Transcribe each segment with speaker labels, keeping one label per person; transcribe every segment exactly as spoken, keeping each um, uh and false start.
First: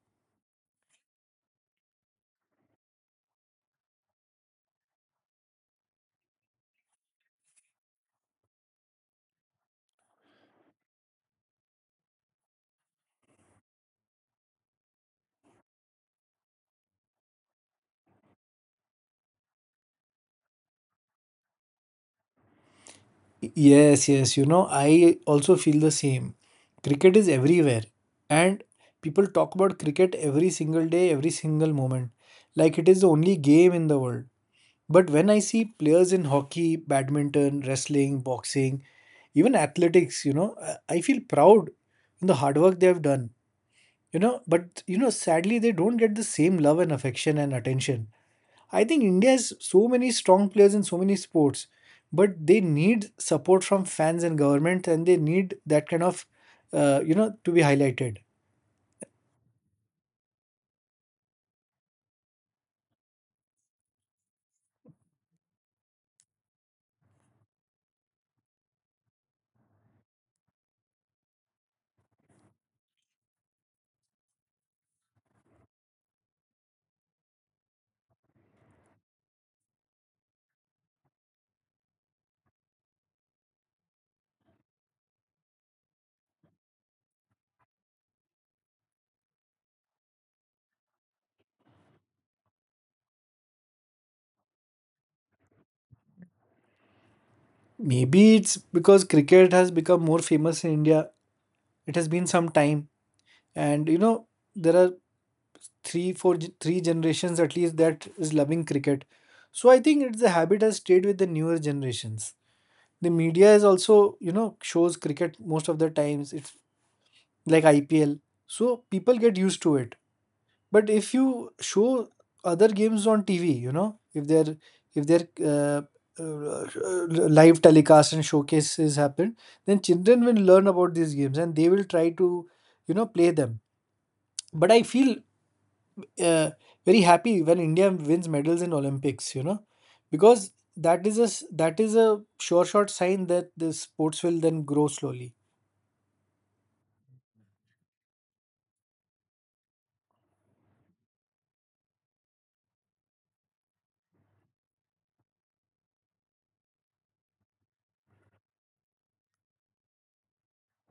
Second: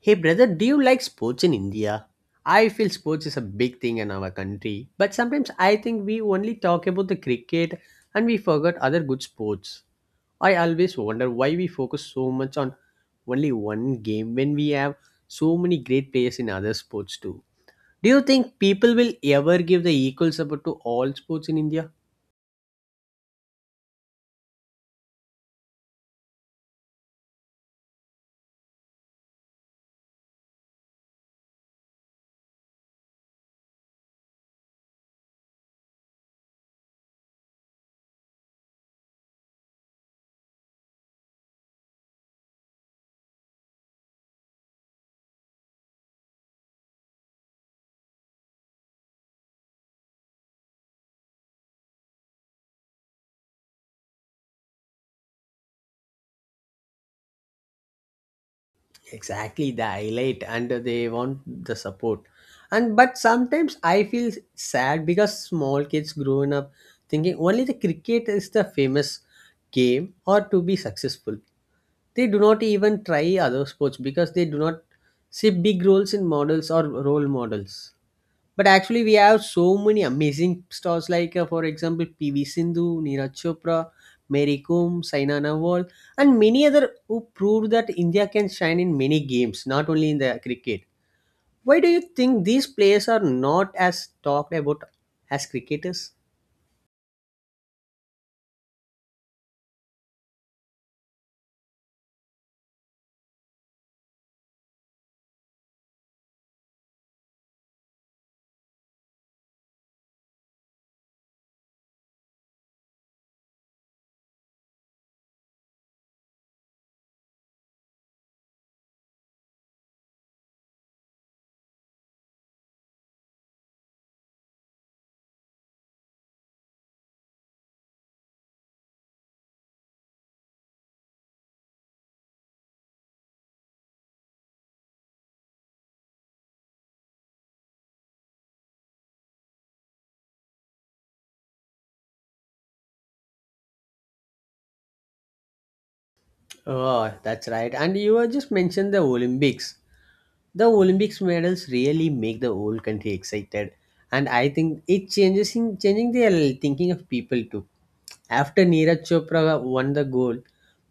Speaker 1: Hey brother, do you like sports in India? I feel sports is a big thing in our country, but sometimes I think we only talk about the cricket and we forget other good sports. I always wonder why we focus so much on only one game when we have so many great players in other sports too. Do you think people will ever give the equal support to all sports in India?
Speaker 2: Yes, yes. You know, I also feel the same. Cricket is everywhere, and people talk about cricket every single day, every single moment, like it is the only game in the world. But when I see players in hockey, badminton, wrestling, boxing, even athletics, you know, I I feel proud in the hard work they have done. You know, but you know, sadly, they don't get the same love and affection and attention. I think India has so many strong players in so many sports, but they need support from fans and government, and they need that kind of, uh, you know, to be highlighted.
Speaker 1: Exactly, the highlight, and they want the support. And but sometimes I feel sad because small kids growing up thinking only the cricket is the famous game or to be successful, they do not even try other sports because they do not see big roles in models or role models. But actually, we have so many amazing stars like, uh, for example, P V Sindhu, Neeraj Chopra, Mary Kom, Saina Nehwal, and many other who proved that India can shine in many games, not only in the cricket. Why do you think these players are not as talked about as cricketers?
Speaker 2: Maybe it's because cricket has become more famous in India. It has been some time, and you know, there are three, four, ge- three generations at least that is loving cricket. So I think it's the habit has stayed with the newer generations. The media is also, you know, shows cricket most of the times. It's like I P L, so people get used to it. But if you show other games on T V, you know, if they're if they're uh, uh, uh, live telecast and showcases happen, then children will learn about these games and they will try to, you know, play them. But I feel uh, very happy when India wins medals in Olympics, you know, because that is a s- that is a sure shot sign that the sports will then grow slowly.
Speaker 1: Oh, that's right. And you have just mentioned the Olympics. The Olympics medals really make the whole country excited, and I think it changes in changing the thinking of people too. After Neeraj Chopra won the gold,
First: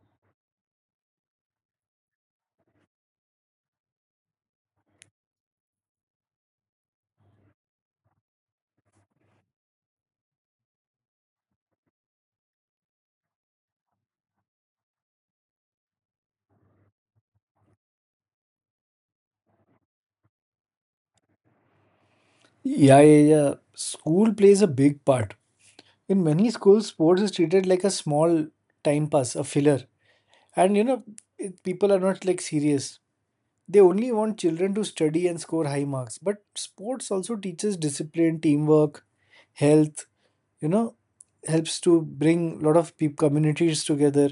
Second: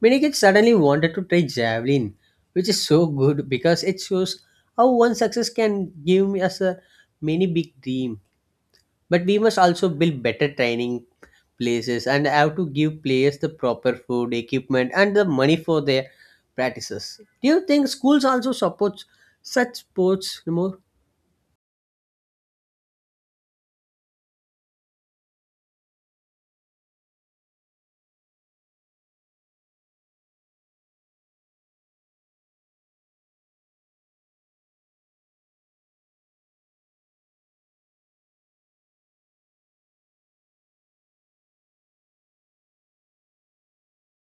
Speaker 1: many kids suddenly wanted to try javelin, which is so good because it shows how one success can give us a many big dream. But we must also build better training places and have to give players the proper food, equipment, and the money for their practices. Do you think schools also support such sports more?
Speaker 2: Yeah, yeah, yeah. School plays a big part. In many schools, sports is treated like a small time pass, a filler. And you know, it, people are not like serious. They only want children to study and score high marks. But sports also teaches discipline, teamwork, health, you know, helps to bring lot of peop communities together.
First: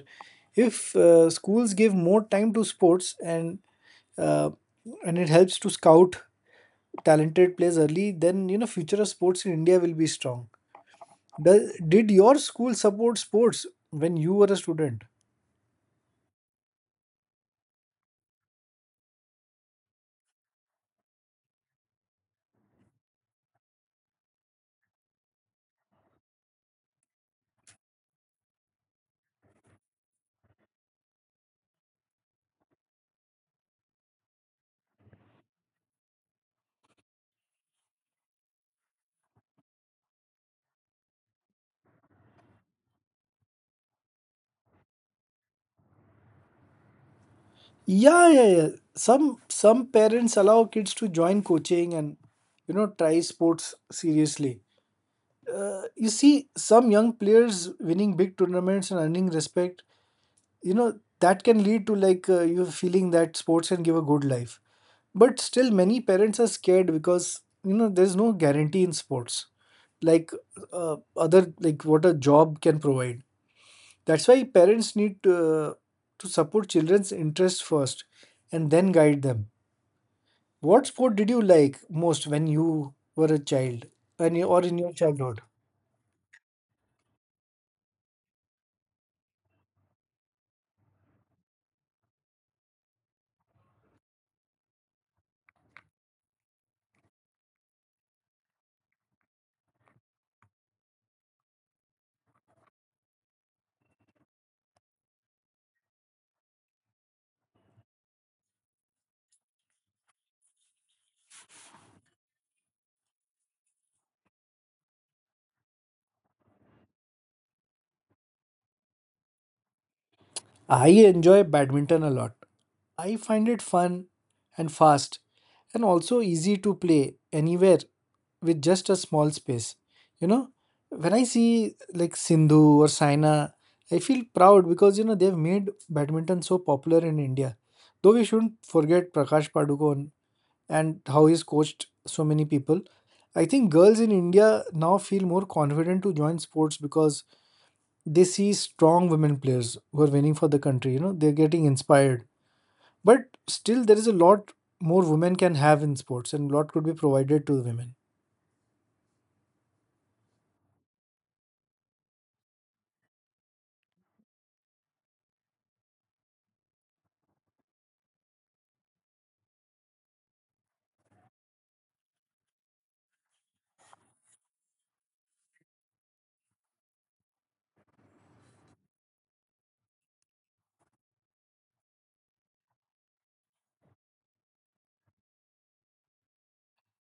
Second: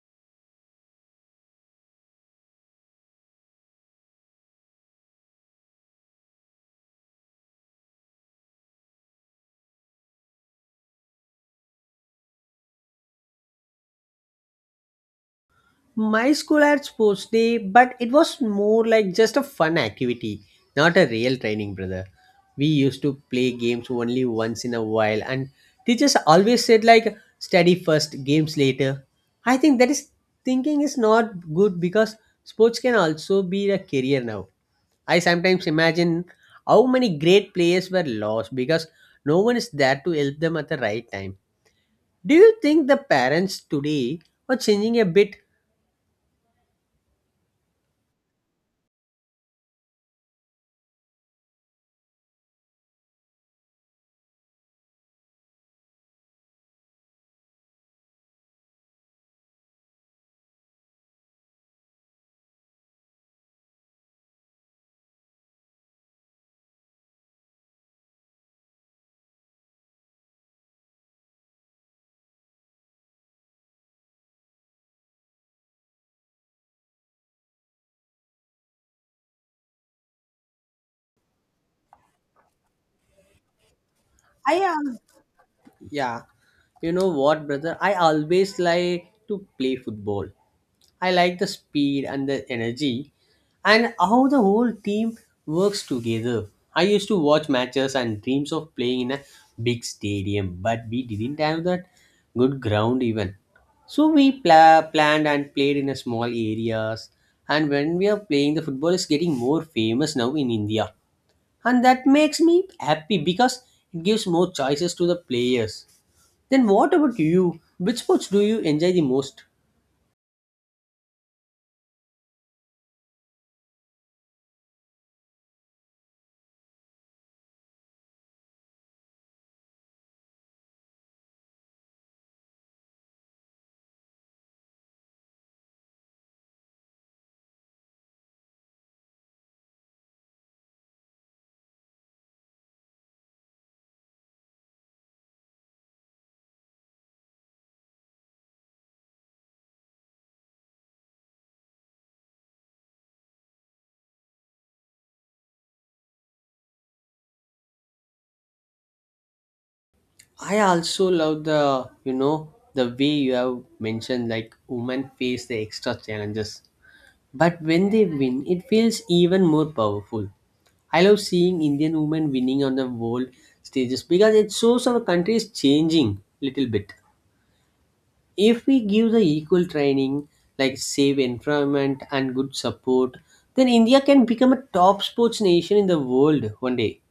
Speaker 2: If uh, schools give more time to sports and uh, and it helps to scout talented players early, then you know future of sports in India will be strong. Does, did your school support sports when you were a student?
Speaker 1: My school had sports day, but it was more like just a fun activity, not a real training, brother. We used to play games only once in a while, and teachers always said, like, study first, games later. I think that is thinking is not good because sports can also be a career now. I sometimes imagine how many great players were lost because no one is there to help them at the right time. Do you think the parents today are changing a bit?
Speaker 2: Yeah, yeah, yeah. Some some parents allow kids to join coaching and you know try sports seriously. Uh, you see some young players winning big tournaments and earning respect. You know that can lead to like uh, you feeling that sports can give a good life. But still, many parents are scared because you know there's no guarantee in sports like uh, other like what a job can provide. That's why parents need to, to support children's interests first and then guide them. What sport did you like most when you were a child when you,
Speaker 1: I
Speaker 2: or in your
Speaker 1: am.
Speaker 2: childhood?
Speaker 1: Yeah, you know what, brother? I always like to play football. I like the speed and the energy and how the whole team works together. I used to watch matches and dreams of playing in a big stadium, but we didn't have that good ground even. So we pla- planned and played in a small areas. And when we are playing, the football is getting more famous now in India, and that makes me happy because it gives more choices to the players then what about you? Which sports do you enjoy the most?
Speaker 2: I enjoy badminton a lot. I find it fun and fast and also easy to play anywhere with just a small space. You know, when I see like Sindhu or Saina, I feel proud because you know they've made badminton so popular in India. Though we shouldn't forget Prakash Padukone and how he's coached so many people. I think girls in India now feel more confident to join sports because they see strong women players who are winning for the country. You know, they're getting inspired. But still, there is a lot more women can have in sports, and a lot could be provided to the women.
Speaker 1: I also love the you know the way you have mentioned like women face the extra challenges. But when they win, it feels even more powerful. I love seeing Indian women winning on the world stages because it shows our country is changing little bit. If we give the equal training, like safe environment and good support, then India can become a top sports nation in the world one day.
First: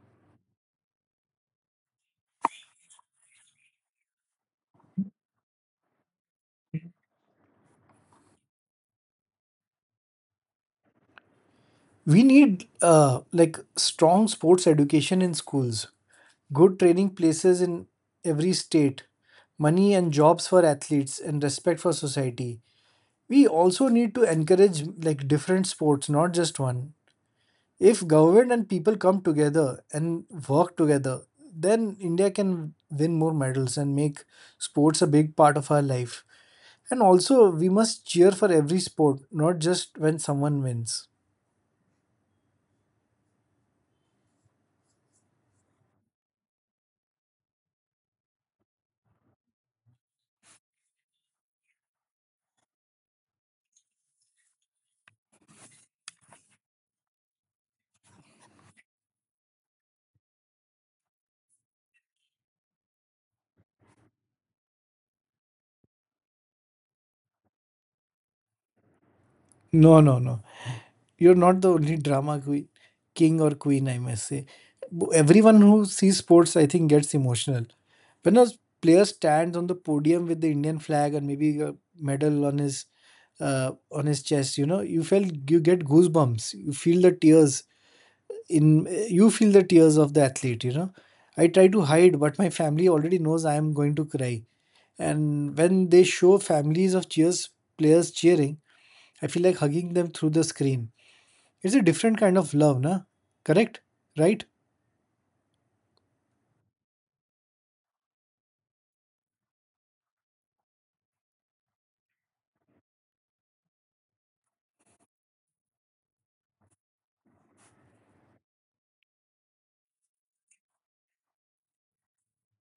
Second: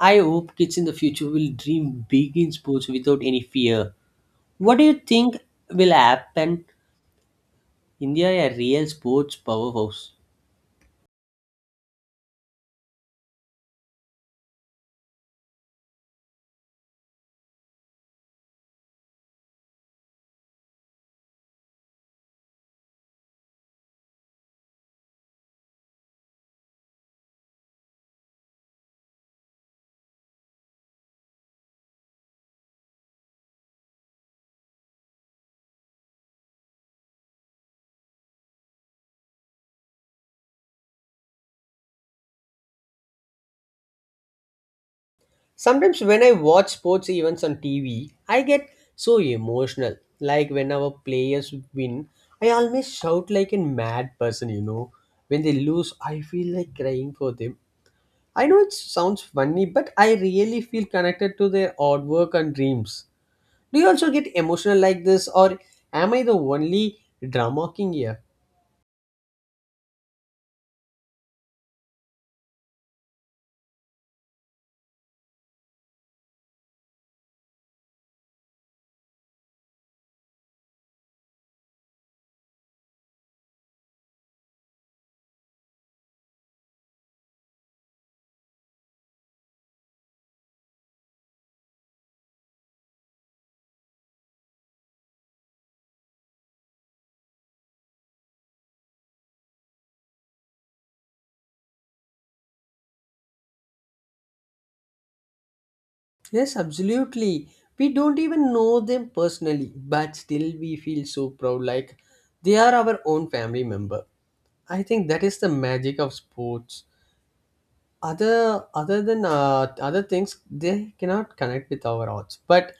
Speaker 1: I hope kids in the future will dream big in sports without any fear. What do you think will happen? India a real sports powerhouse.
Speaker 2: We need uh, like strong sports education in schools, good training places in every state, money and jobs for athletes, and respect for society. We also need to encourage like different sports, not just one. If government and people come together and work together, then India can win more medals and make sports a big part of our life. And also we must cheer for every sport, not just when someone wins.
Speaker 1: Sometimes when I watch sports events on T V, I get so emotional. Like when our players win, I almost shout like a mad person, you know. When they lose, I feel like crying for them. I know it sounds funny, but I really feel connected to their hard work and dreams. Do you also get emotional like this, or am I the only drama king here?
Speaker 2: No, no, no. You're not the only drama queen, king or queen, I must say. Bo- Everyone who sees sports, I think, gets emotional. When a player stands on the podium with the Indian flag and maybe a medal on his uh, on his chest, you know, you felt you get goosebumps. You feel the tears in you feel the tears of the athlete. You know, I try to hide, but my family already knows I am going to cry. And when they show families of cheers players cheering, I feel like hugging them through the screen. It's a different kind of love, na? Correct? Right?
Speaker 1: Yes, absolutely. We don't even know them personally, but still we feel so proud like they are our own family member. I think that is the magic of sports. other other than uh, other things, they cannot connect with our arts, but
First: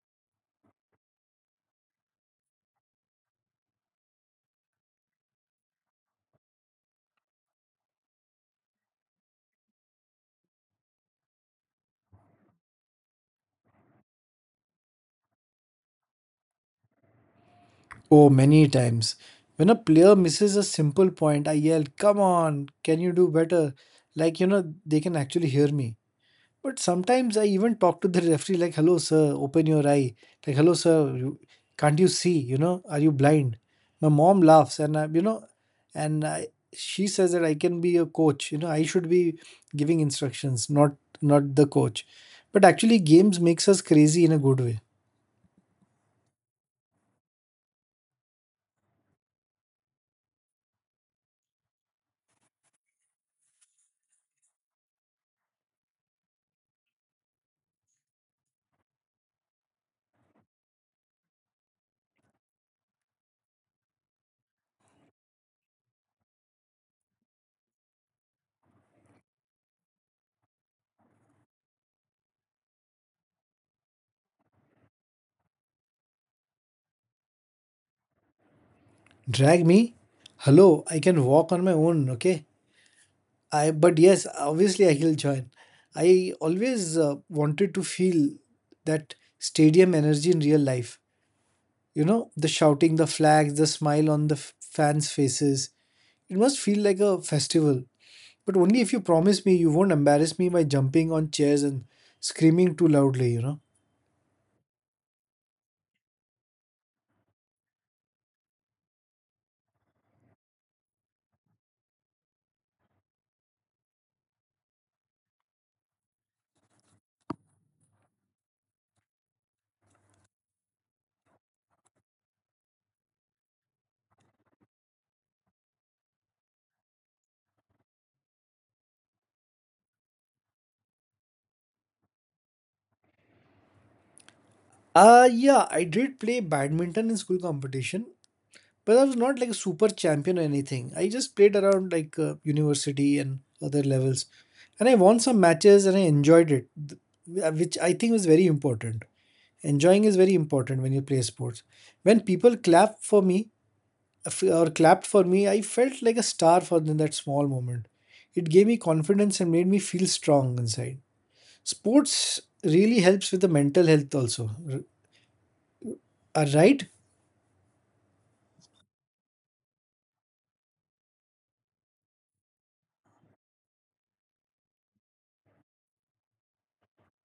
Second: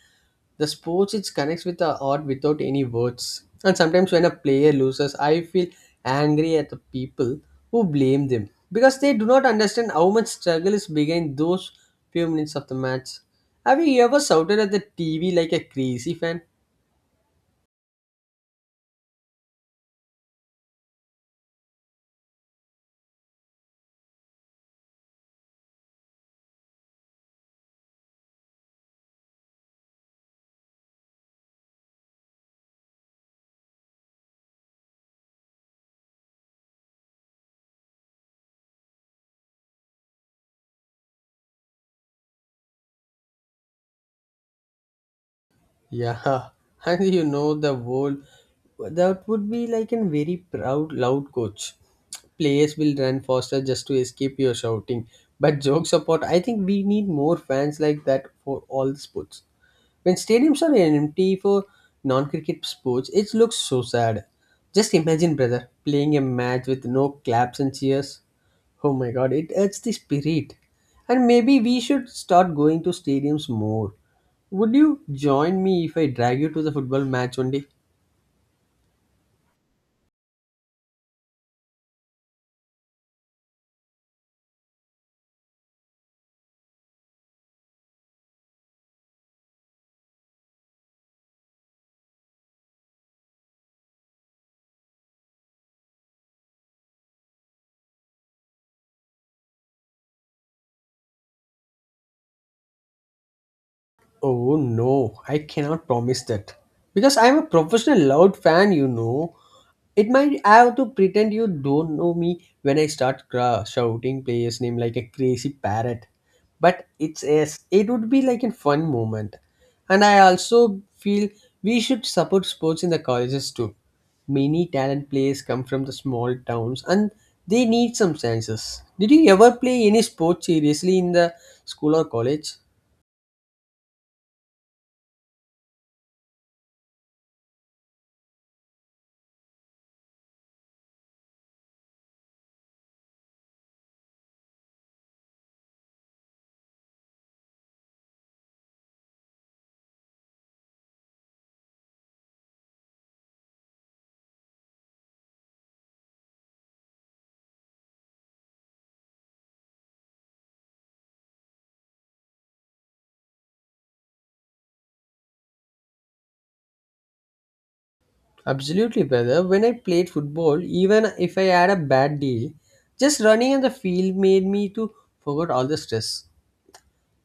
Speaker 1: the sports, it connects with the art without any words. And sometimes when a player loses, I feel angry at the people who blame them because they do not understand how much struggle is behind those few minutes of the match. Have you ever shouted at the TV like a crazy fan?
Speaker 2: Oh, many times. When a player misses a simple point, I yell, "Come on, can you do better?" Like, you know, they can actually hear me. But sometimes I even talk to the referee, like, "Hello, sir, open your eye." Like, "Hello, sir, you, can't you see? You know, are you blind?" My mom laughs, and I, you know, and I, she says that I can be a coach. You know, I should be giving instructions, not not the coach. But actually, games makes us crazy in a good way.
Speaker 1: Yeah, and you know the whole that would be like a very proud loud coach. Players will run faster just to escape your shouting. But jokes apart, I think we need more fans like that for all the sports. When stadiums are empty for non-cricket sports, it looks so sad. Just imagine, brother, playing a match with no claps and cheers. Oh my god, it adds the spirit. And maybe we should start going to stadiums more. Would you join me if I drag you to the football match one day?
Speaker 2: Drag me? Hello, I can walk on my own, okay? I but yes, obviously I will join. I always uh, wanted to feel that stadium energy in real life. You know, the shouting, the flags, the smile on the f- fans' faces. It must feel like a festival. But only if you promise me you won't embarrass me by jumping on chairs and screaming too loudly, you know.
Speaker 1: Oh no, I cannot promise that. Because I'm a professional loud fan, you know. It might have to pretend you don't know me when I start cra- shouting player's name like a crazy parrot. But it's yes, it would be like a fun moment. And I also feel we should support sports in the colleges too. Many talent players come from the small towns and they need some chances. Did you ever play any sport seriously in the school or college?
Speaker 2: Uh, yeah, I did play badminton in school competition, but I was not like a super champion or anything. I just played around like uh, university and other levels, and I won some matches and I enjoyed it, th- uh, which I think was very important. Enjoying is very important when you play sports. When people clap for me uh, f- or clapped for me, I felt like a star for in that small moment. It gave me confidence and made me feel strong inside. Sports really helps with the mental health also. R- uh, right?
Speaker 1: Absolutely, brother. When I played football, even if I had a bad day, just running on the field made me to forget all the stress.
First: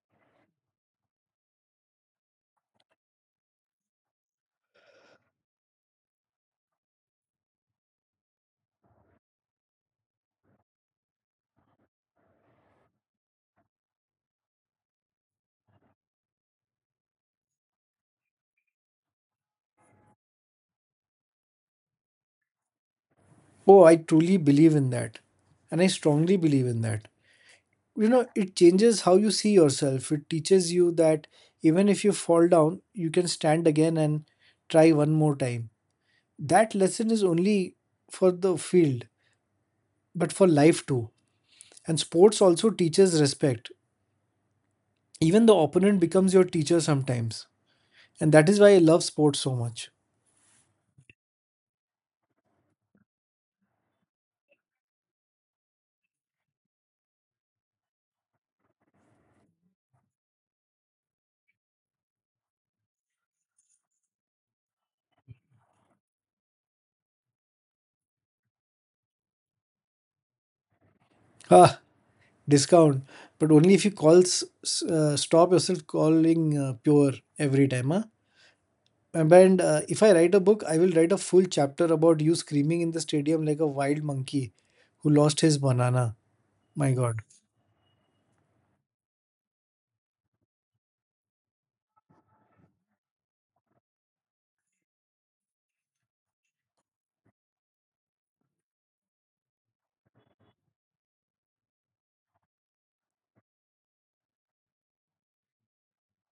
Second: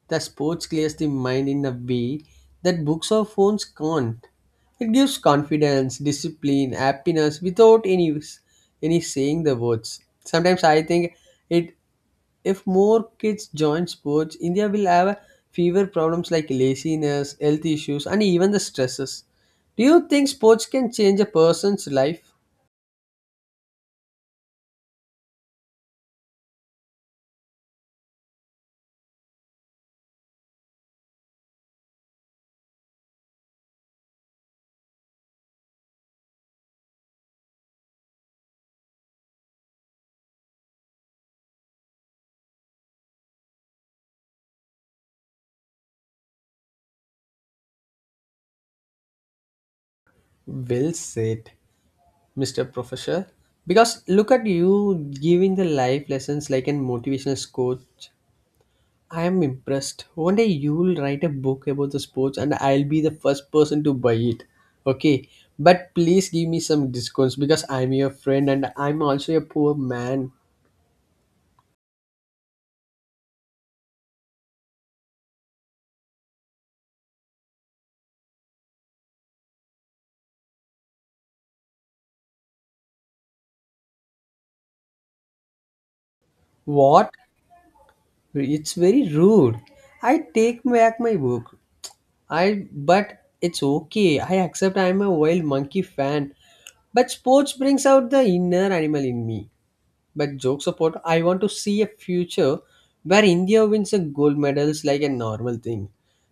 Speaker 1: The sports clears the mind in a way that books or phones can't. It gives confidence, discipline, happiness without any any saying the words. Sometimes I think it if more kids join sports, India will have fewer problems like laziness, health issues, and even the stresses. Do you think sports can change a person's life?
Speaker 2: Oh, I truly believe in that, and I strongly believe in that. You know, it changes how you see yourself. It teaches you that even if you fall down, you can stand again and try one more time. That lesson is only for the field, but for life too. And sports also teaches respect. Even the opponent becomes your teacher sometimes, and that is why I love sports so much.
Speaker 1: Well said, Mister Professor. Because look at you giving the life lessons like an motivational coach. I am impressed. One day you will write a book about the sports and I'll be the first person to buy it. Okay. But please give me some discounts because I'm your friend and I'm also a poor man.
Speaker 2: Ah, discount, but only if you calls uh, stop yourself calling uh, pure every time, huh? And when, uh, if I write a book, I will write a full chapter about you screaming in the stadium like a wild monkey who lost his banana. My
Speaker 1: What?
Speaker 2: God.
Speaker 1: It's very rude. I take back my book. I But it's okay. I accept I'm a wild monkey fan. But sports brings out the inner animal in me. But jokes apart, I want to see a future where India wins a gold medals like a normal thing,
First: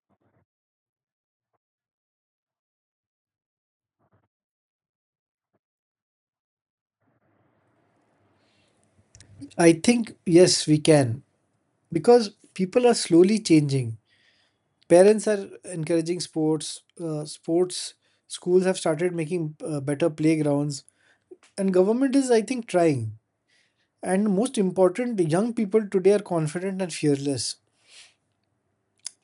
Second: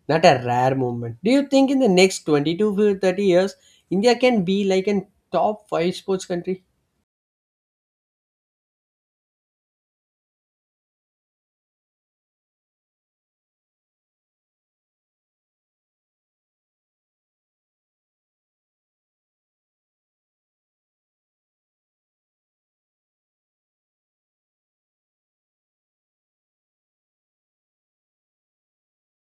Speaker 1: not a rare moment. Do you think in the next twenty to thirty years, India can be like a top five sports country?
Speaker 2: I think, yes, we can. Because people are slowly changing. Parents are encouraging sports, uh, sports, schools have started making uh, better playgrounds, and government is, I think, trying. And most important, the young people today are confident and fearless.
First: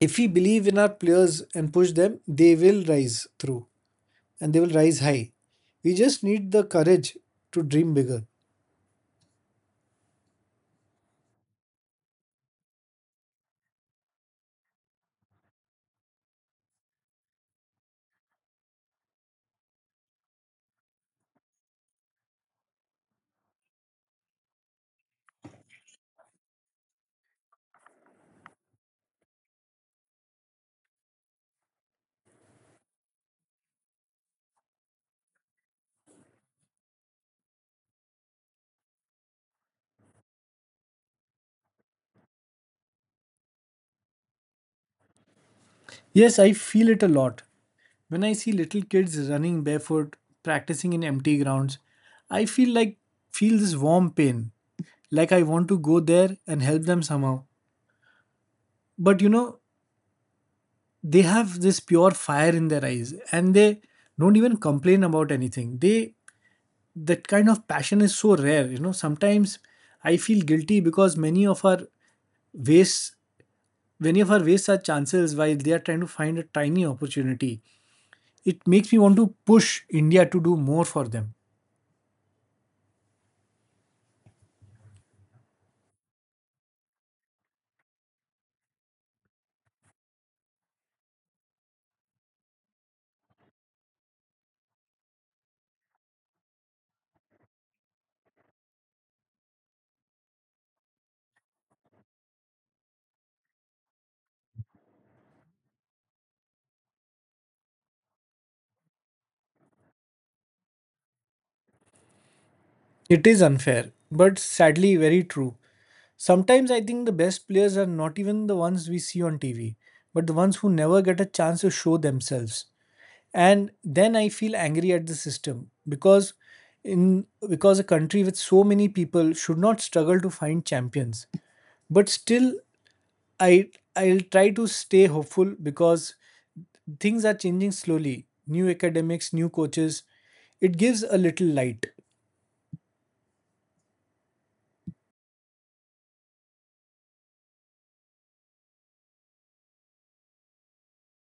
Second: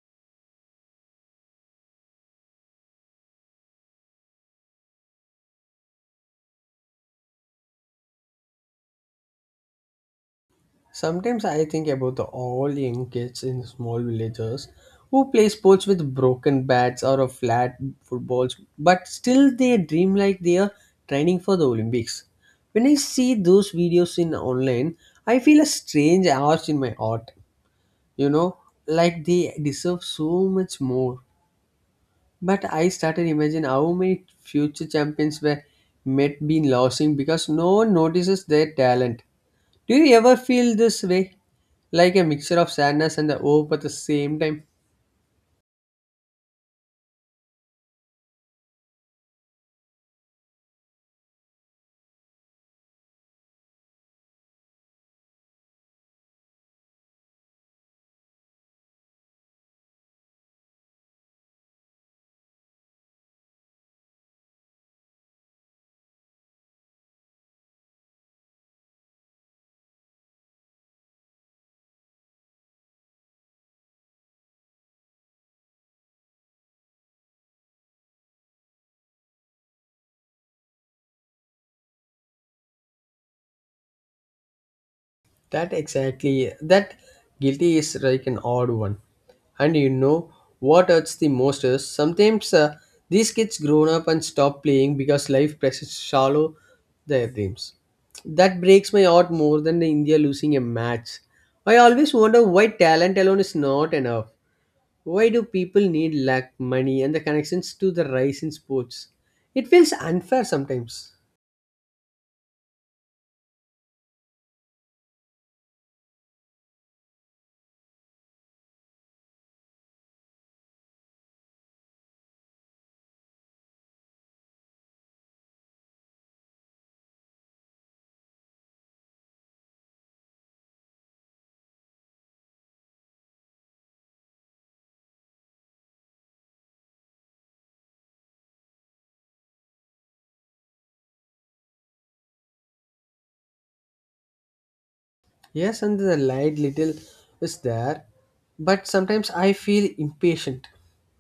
Speaker 2: If we believe in our players and push them, they will rise through, and they will rise high. We just need the courage to dream bigger.
Speaker 1: Sometimes I think about the all young kids in small villages who play sports with broken bats or a flat footballs, but still they dream like they are training for the Olympics. When I see those videos in online, I feel a strange urge in my heart. You know, like they deserve so much more. But I started imagine how many future champions were might be losing because no one notices their talent. Do you ever feel this way, like a mixture of sadness and the hope at the same time?
Speaker 2: Yes, I feel it a lot. When I see little kids running barefoot, practicing in empty grounds, I feel like feel this warm pain, like I want to go there and help them somehow. But you know, they have this pure fire in their eyes and they don't even complain about anything. They That kind of passion is so rare, you know. Sometimes I feel guilty because many of our ways many of her waste such chances while they are trying to find a tiny opportunity. It makes me want to push India to do more for them.
Speaker 1: That exactly that guilty is like an odd one. And you know what hurts the most is sometimes uh, these kids grown up and stop playing because life presses shallow their dreams. That breaks my heart more than the India losing a match. I always wonder why talent alone is not enough. Why do people need luck, money, and the connections to the rise in sports? It feels unfair sometimes.
Speaker 2: It is unfair, but sadly very true. Sometimes I think the best players are not even the ones we see on T V, but the ones who never get a chance to show themselves. And then I feel angry at the system because in because a country with so many people should not struggle to find champions. But still, I I'll try to stay hopeful because things are changing slowly. New academics, new coaches. It gives a little light.
Speaker 1: Yes, and the light little is there, but sometimes I feel impatient.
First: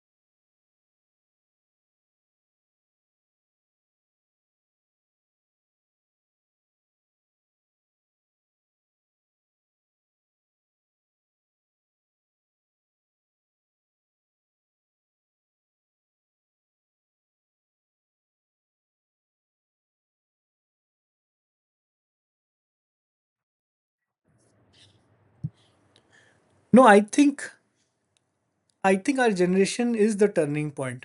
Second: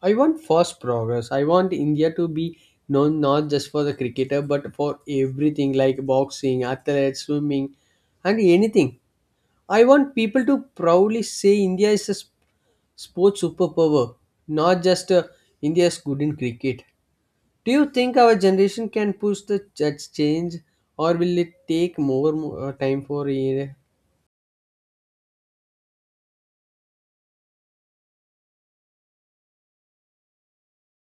Speaker 1: I want fast progress. I want India to be known not just for the cricketer but for everything like boxing, athletics, swimming, and anything. I want people to proudly say India is a s- sports superpower, not just uh, India is good in cricket. Do you think our generation can push the ch- change, or will it take more, more uh, time for uh,
Speaker 2: No, I think I think our generation is the turning point.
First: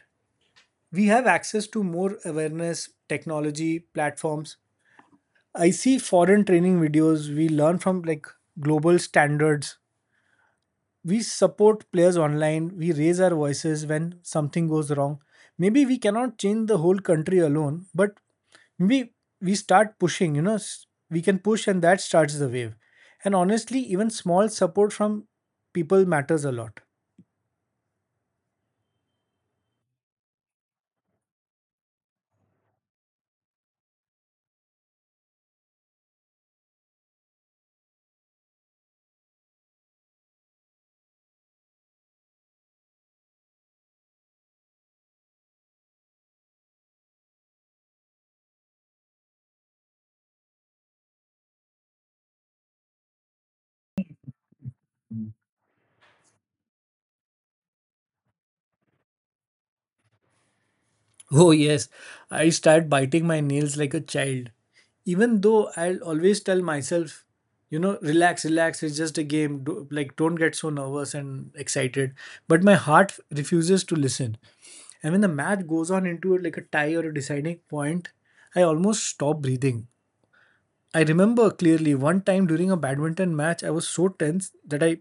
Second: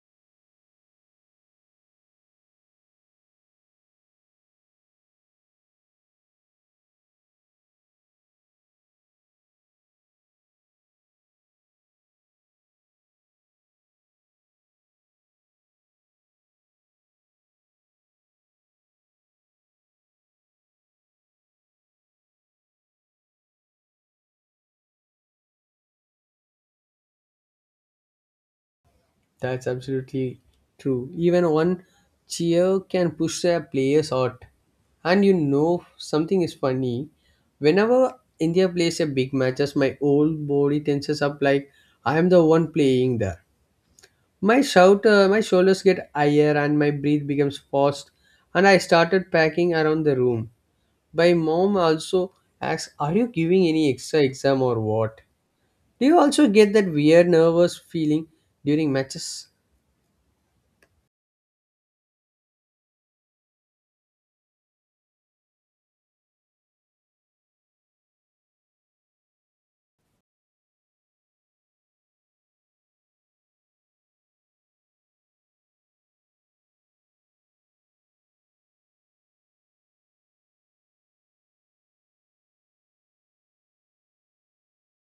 Speaker 2: We have access to more awareness, technology, platforms. I see foreign training videos. We learn from like global standards. We support players online. We raise our voices when something goes wrong. Maybe we cannot change the whole country alone, but maybe we start pushing, you know, s- we can push, and that starts the wave. And honestly, even small support from people matters a lot.
Speaker 1: That's absolutely true. Even one cheer can push a player's out. And you know something is funny. Whenever India plays a big match, just my whole body tenses up like I am the one playing there. My shout, uh, my shoulders get higher and my breath becomes fast. And I started packing around the room. My mom also asks, "Are you giving any extra exam or what?" Do you also get that weird nervous feeling during matches?
Speaker 2: Oh yes, I start biting my nails like a child, even though I'll always tell myself, you know, relax, relax, it's just a game. Do, like, don't get so nervous and excited, but my heart refuses to listen. And when the match goes on into like a tie or a deciding point, I almost stop breathing. I remember clearly one time during a badminton match, I was so tense that I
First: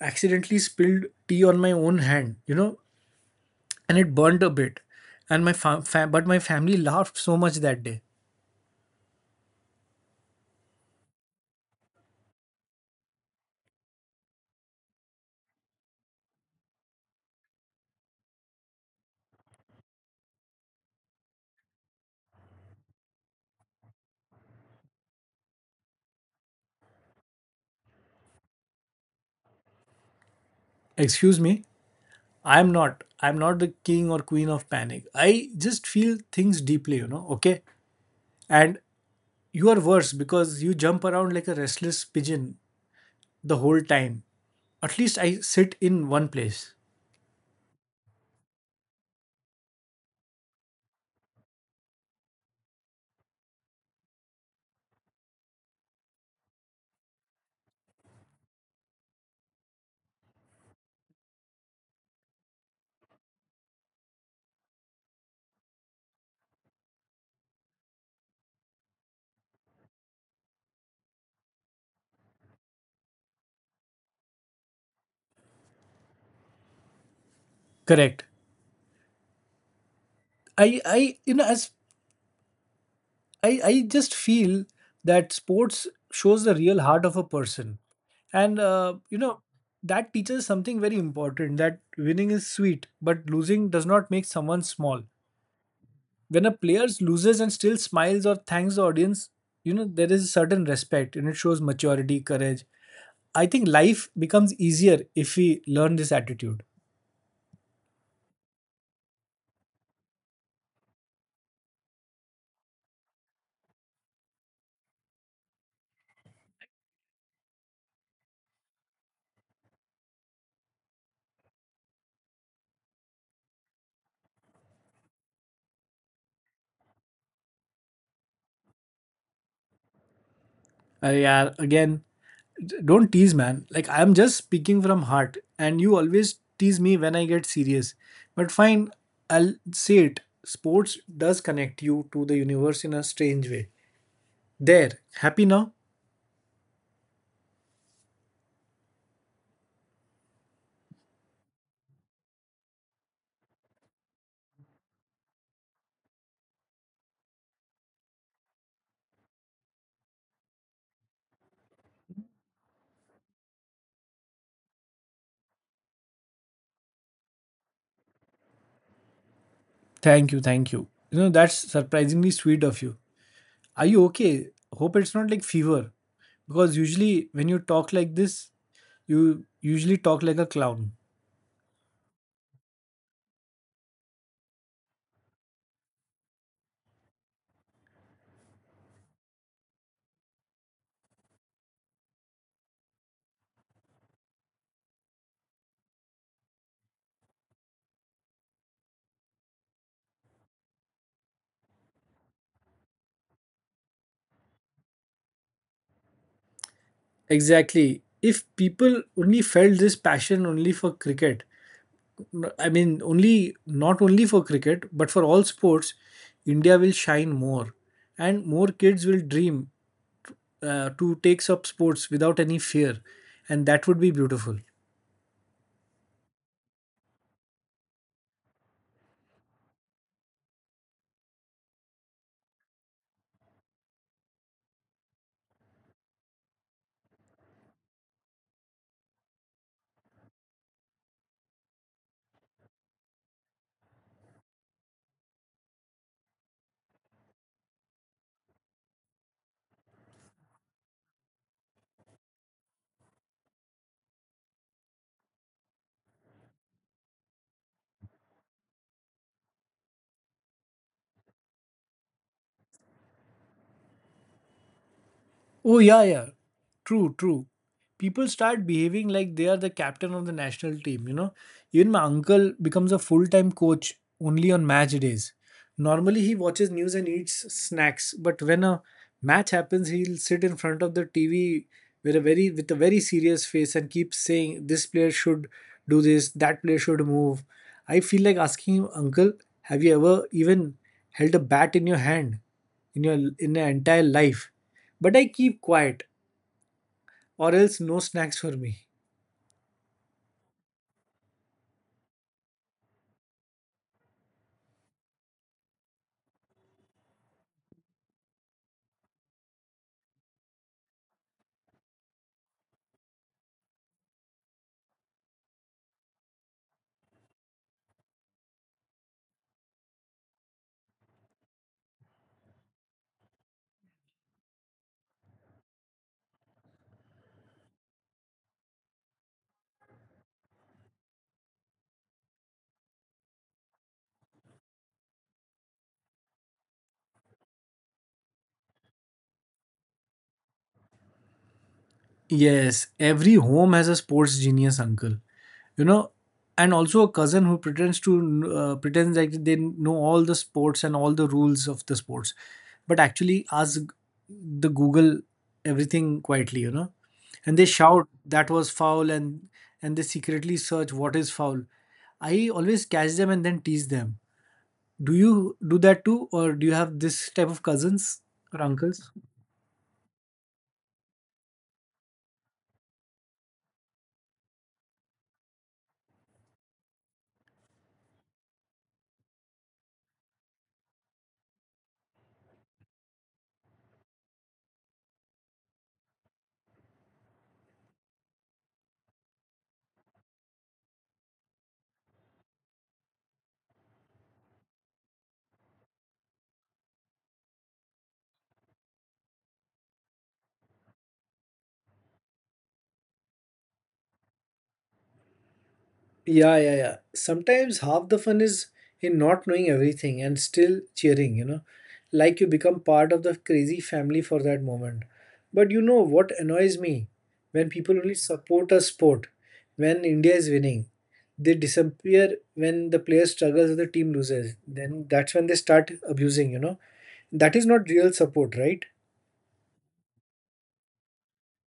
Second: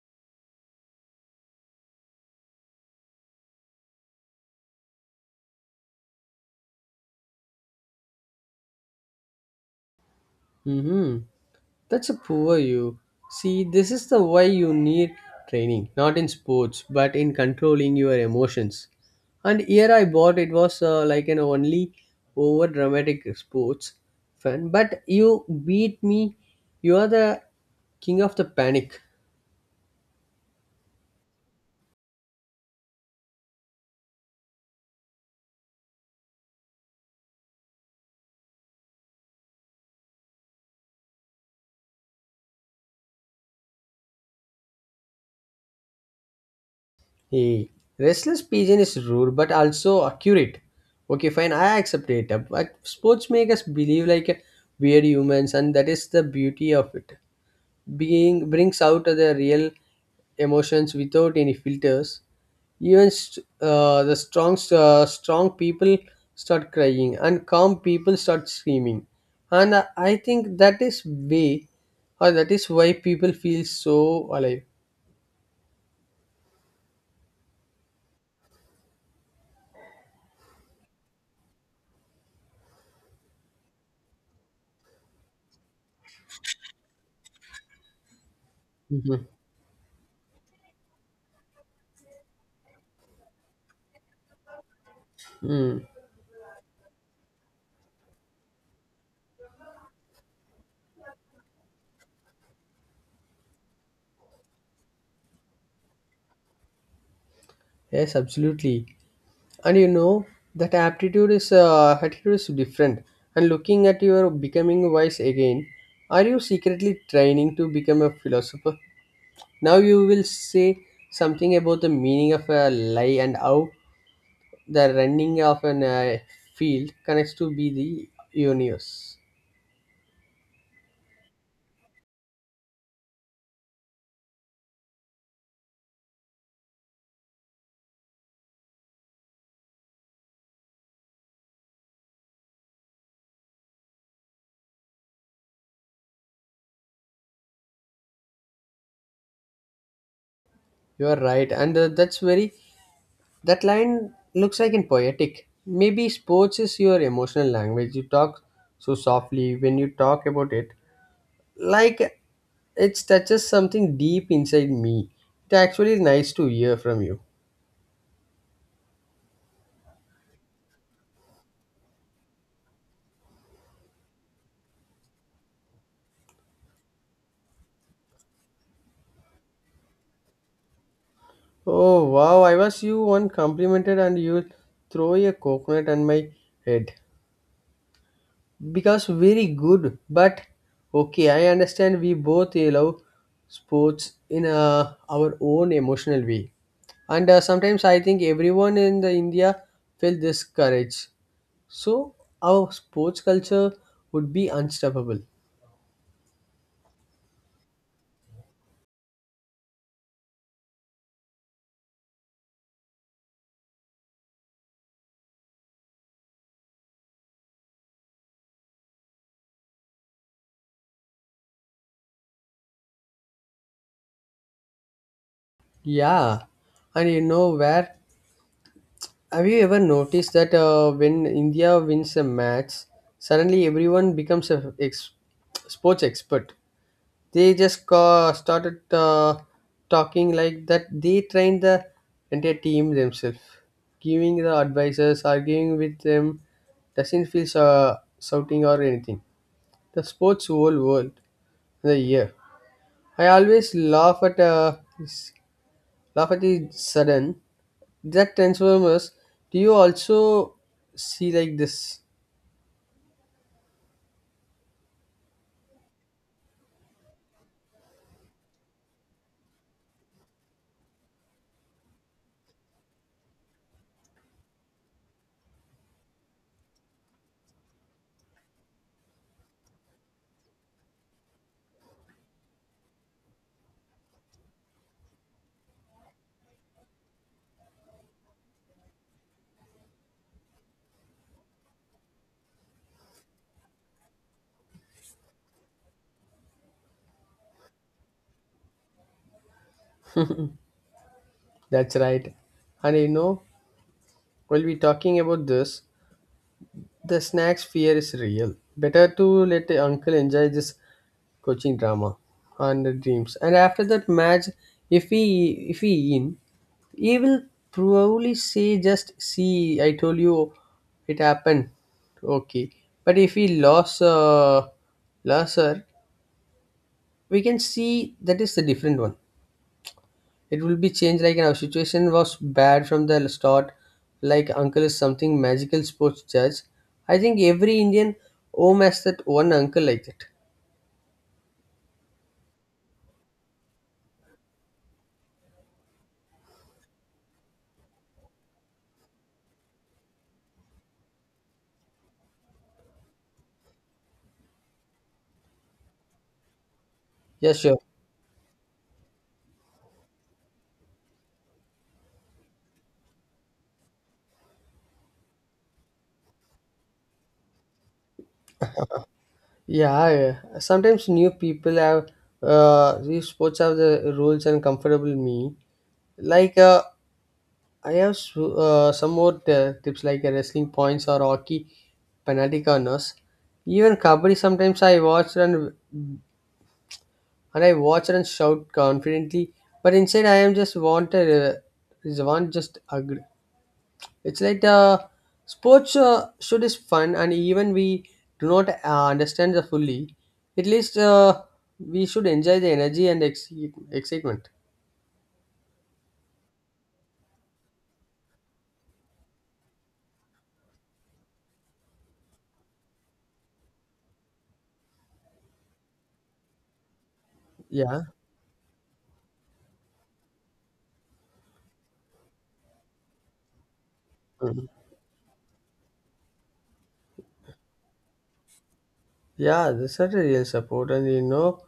Speaker 2: accidentally spilled tea on my own hand, you know, and it burned a bit. And my fa- fa- but my family laughed so much that day.
Speaker 1: Mm-hmm. That's a poor you. See, this is the why you need training, not in sports, but in controlling your emotions. And here I bought it was uh, like an only over dramatic sports fan. But you beat me. You are the king of the panic.
Speaker 2: Excuse me, I'm not. I'm not the king or queen of panic. I just feel things deeply, you know, okay? And you are worse because you jump around like a restless pigeon the whole time. At least I sit in one place.
Speaker 1: Hey, restless pigeon is rude but also accurate. Okay, fine, I accept it. But sports make us believe like weird humans, and that is the beauty of it. Being brings out the real emotions without any filters, even st- uh, the strong uh, strong people start crying and calm people start screaming, and i I think that is way or that is why people feel so alive.
Speaker 2: Correct. I, I, you know, as I, I just feel that sports shows the real heart of a person, and uh, you
Speaker 1: Mhm.
Speaker 2: know, that teaches something very important. That winning is sweet, but losing does not make someone small.
Speaker 1: Mm.
Speaker 2: When a player loses and still smiles or thanks the audience, you know there is a certain respect, and it shows maturity, courage. I think life becomes easier if we learn this attitude.
Speaker 1: Yes, absolutely. And you know that aptitude is uh, attitude is different. And looking at your becoming wise again, are you secretly training to become a philosopher? Now you will say something about the meaning of a lie and how the running of an uh, field connects to be the universe.
Speaker 2: Uh, yeah, again, don't tease man, like I'm just speaking from heart and you always tease me when I get serious. But fine, I'll say it. Sports does connect you to the universe in a strange way. There. Happy now?
Speaker 1: You are right, and uh, that's very that line looks like in poetic. Maybe sports is your emotional language. You talk so softly when you talk about it, like it touches something deep inside me. It's actually nice to hear from you.
Speaker 2: Thank you, thank you. You know, that's surprisingly sweet of you. Are you okay? Hope it's not like fever, because usually when you talk like this, you usually talk like a clown.
Speaker 1: Oh wow, I was you one complimented and you throw a coconut on my head. Because very good, but okay, I understand we both love sports in uh, our own emotional way. And uh, sometimes I think everyone in the India felt this courage. So our sports culture would be unstoppable.
Speaker 2: Exactly. If people only felt this passion only for cricket, I mean, only not only for cricket, but for all sports, India will shine more, and more kids will dream uh, to take up sports without any fear, and that would be beautiful.
Speaker 1: Yeah. And you know where Have you ever noticed that uh, when India wins a match, suddenly everyone becomes a ex- sports expert? They just ca- started uh, talking like that. They train the entire team themselves, giving the advices, arguing with them. Doesn't feel uh, shouting or anything. The sports whole world, the year. I always laugh at uh, laugh at the sudden. Jack Transformers, do you also see like this?
Speaker 2: Oh, yeah, yeah. True, true. People start behaving like they are the captain of the national team, you know. Even my uncle becomes a full time coach only on match days. Normally, he watches news and eats snacks, but when a match happens, he'll sit in front of the T V with a very with a very serious face and keep saying this player should do this, that player should move. I feel like asking him, "Uncle, have you ever even held a bat in your hand? in your in your entire life." But I keep quiet, or else no snacks for me.
Speaker 1: That's right. And you know, while we talking about this, the snacks fear is real. Better to let the uncle enjoy this coaching drama and the dreams. And after that match, if he if he in, he will probably say just see I told you it happened. Okay. But if he lost uh lost her, we can see that is the different one. It will be changed like our situation was bad from the start. Like uncle is something magical sports judge. I think every Indian home has that one uncle like that.
Speaker 2: Yes, every home has a sports genius uncle, you know, and also a cousin who pretends to uh, pretends like they know all the sports and all the rules of the sports, but actually ask the Google everything quietly, you know,
Speaker 1: Yeah,
Speaker 2: and they
Speaker 1: sure.
Speaker 2: shout that was foul and and they secretly search what is foul. I always catch them and then tease them. Do you do that too, or do you have this type of cousins or uncles?
Speaker 1: Yeah, yeah. Sometimes new people have uh, these sports have the rules and comfortable me. Like uh, I have s- uh, some more uh, tips like uh, wrestling points or hockey penalty corners. Even kabaddi sometimes I watched and and I watch and shout confidently, but inside I am just wanted. Uh, is want just agree. It's like uh, sports uh, should is fun, and even we do not uh, understand the fully. At least uh, we should enjoy the energy and ex- excitement.
Speaker 2: Yeah, yeah, yeah. Sometimes half the fun is in not knowing everything and still cheering, you know. Like you become part of the crazy family for that moment. But you know what annoys me? When people
Speaker 1: Yeah.
Speaker 2: only support a sport when India is winning, they disappear when the player struggles or the team loses.
Speaker 1: Mhm.
Speaker 2: Then that's when they start abusing, you know. That is not real support, right?
Speaker 1: Yeah, this is a real support, and you know,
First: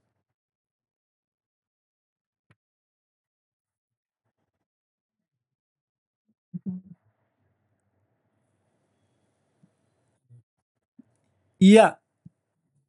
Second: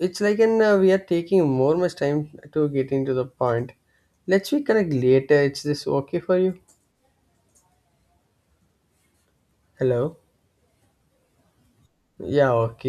Speaker 1: it's like an uh, we are taking more much time to get into the point. Let's we connect later. It's this okay for you? Hello.
Speaker 2: Yeah,
Speaker 1: Yeah. Okay.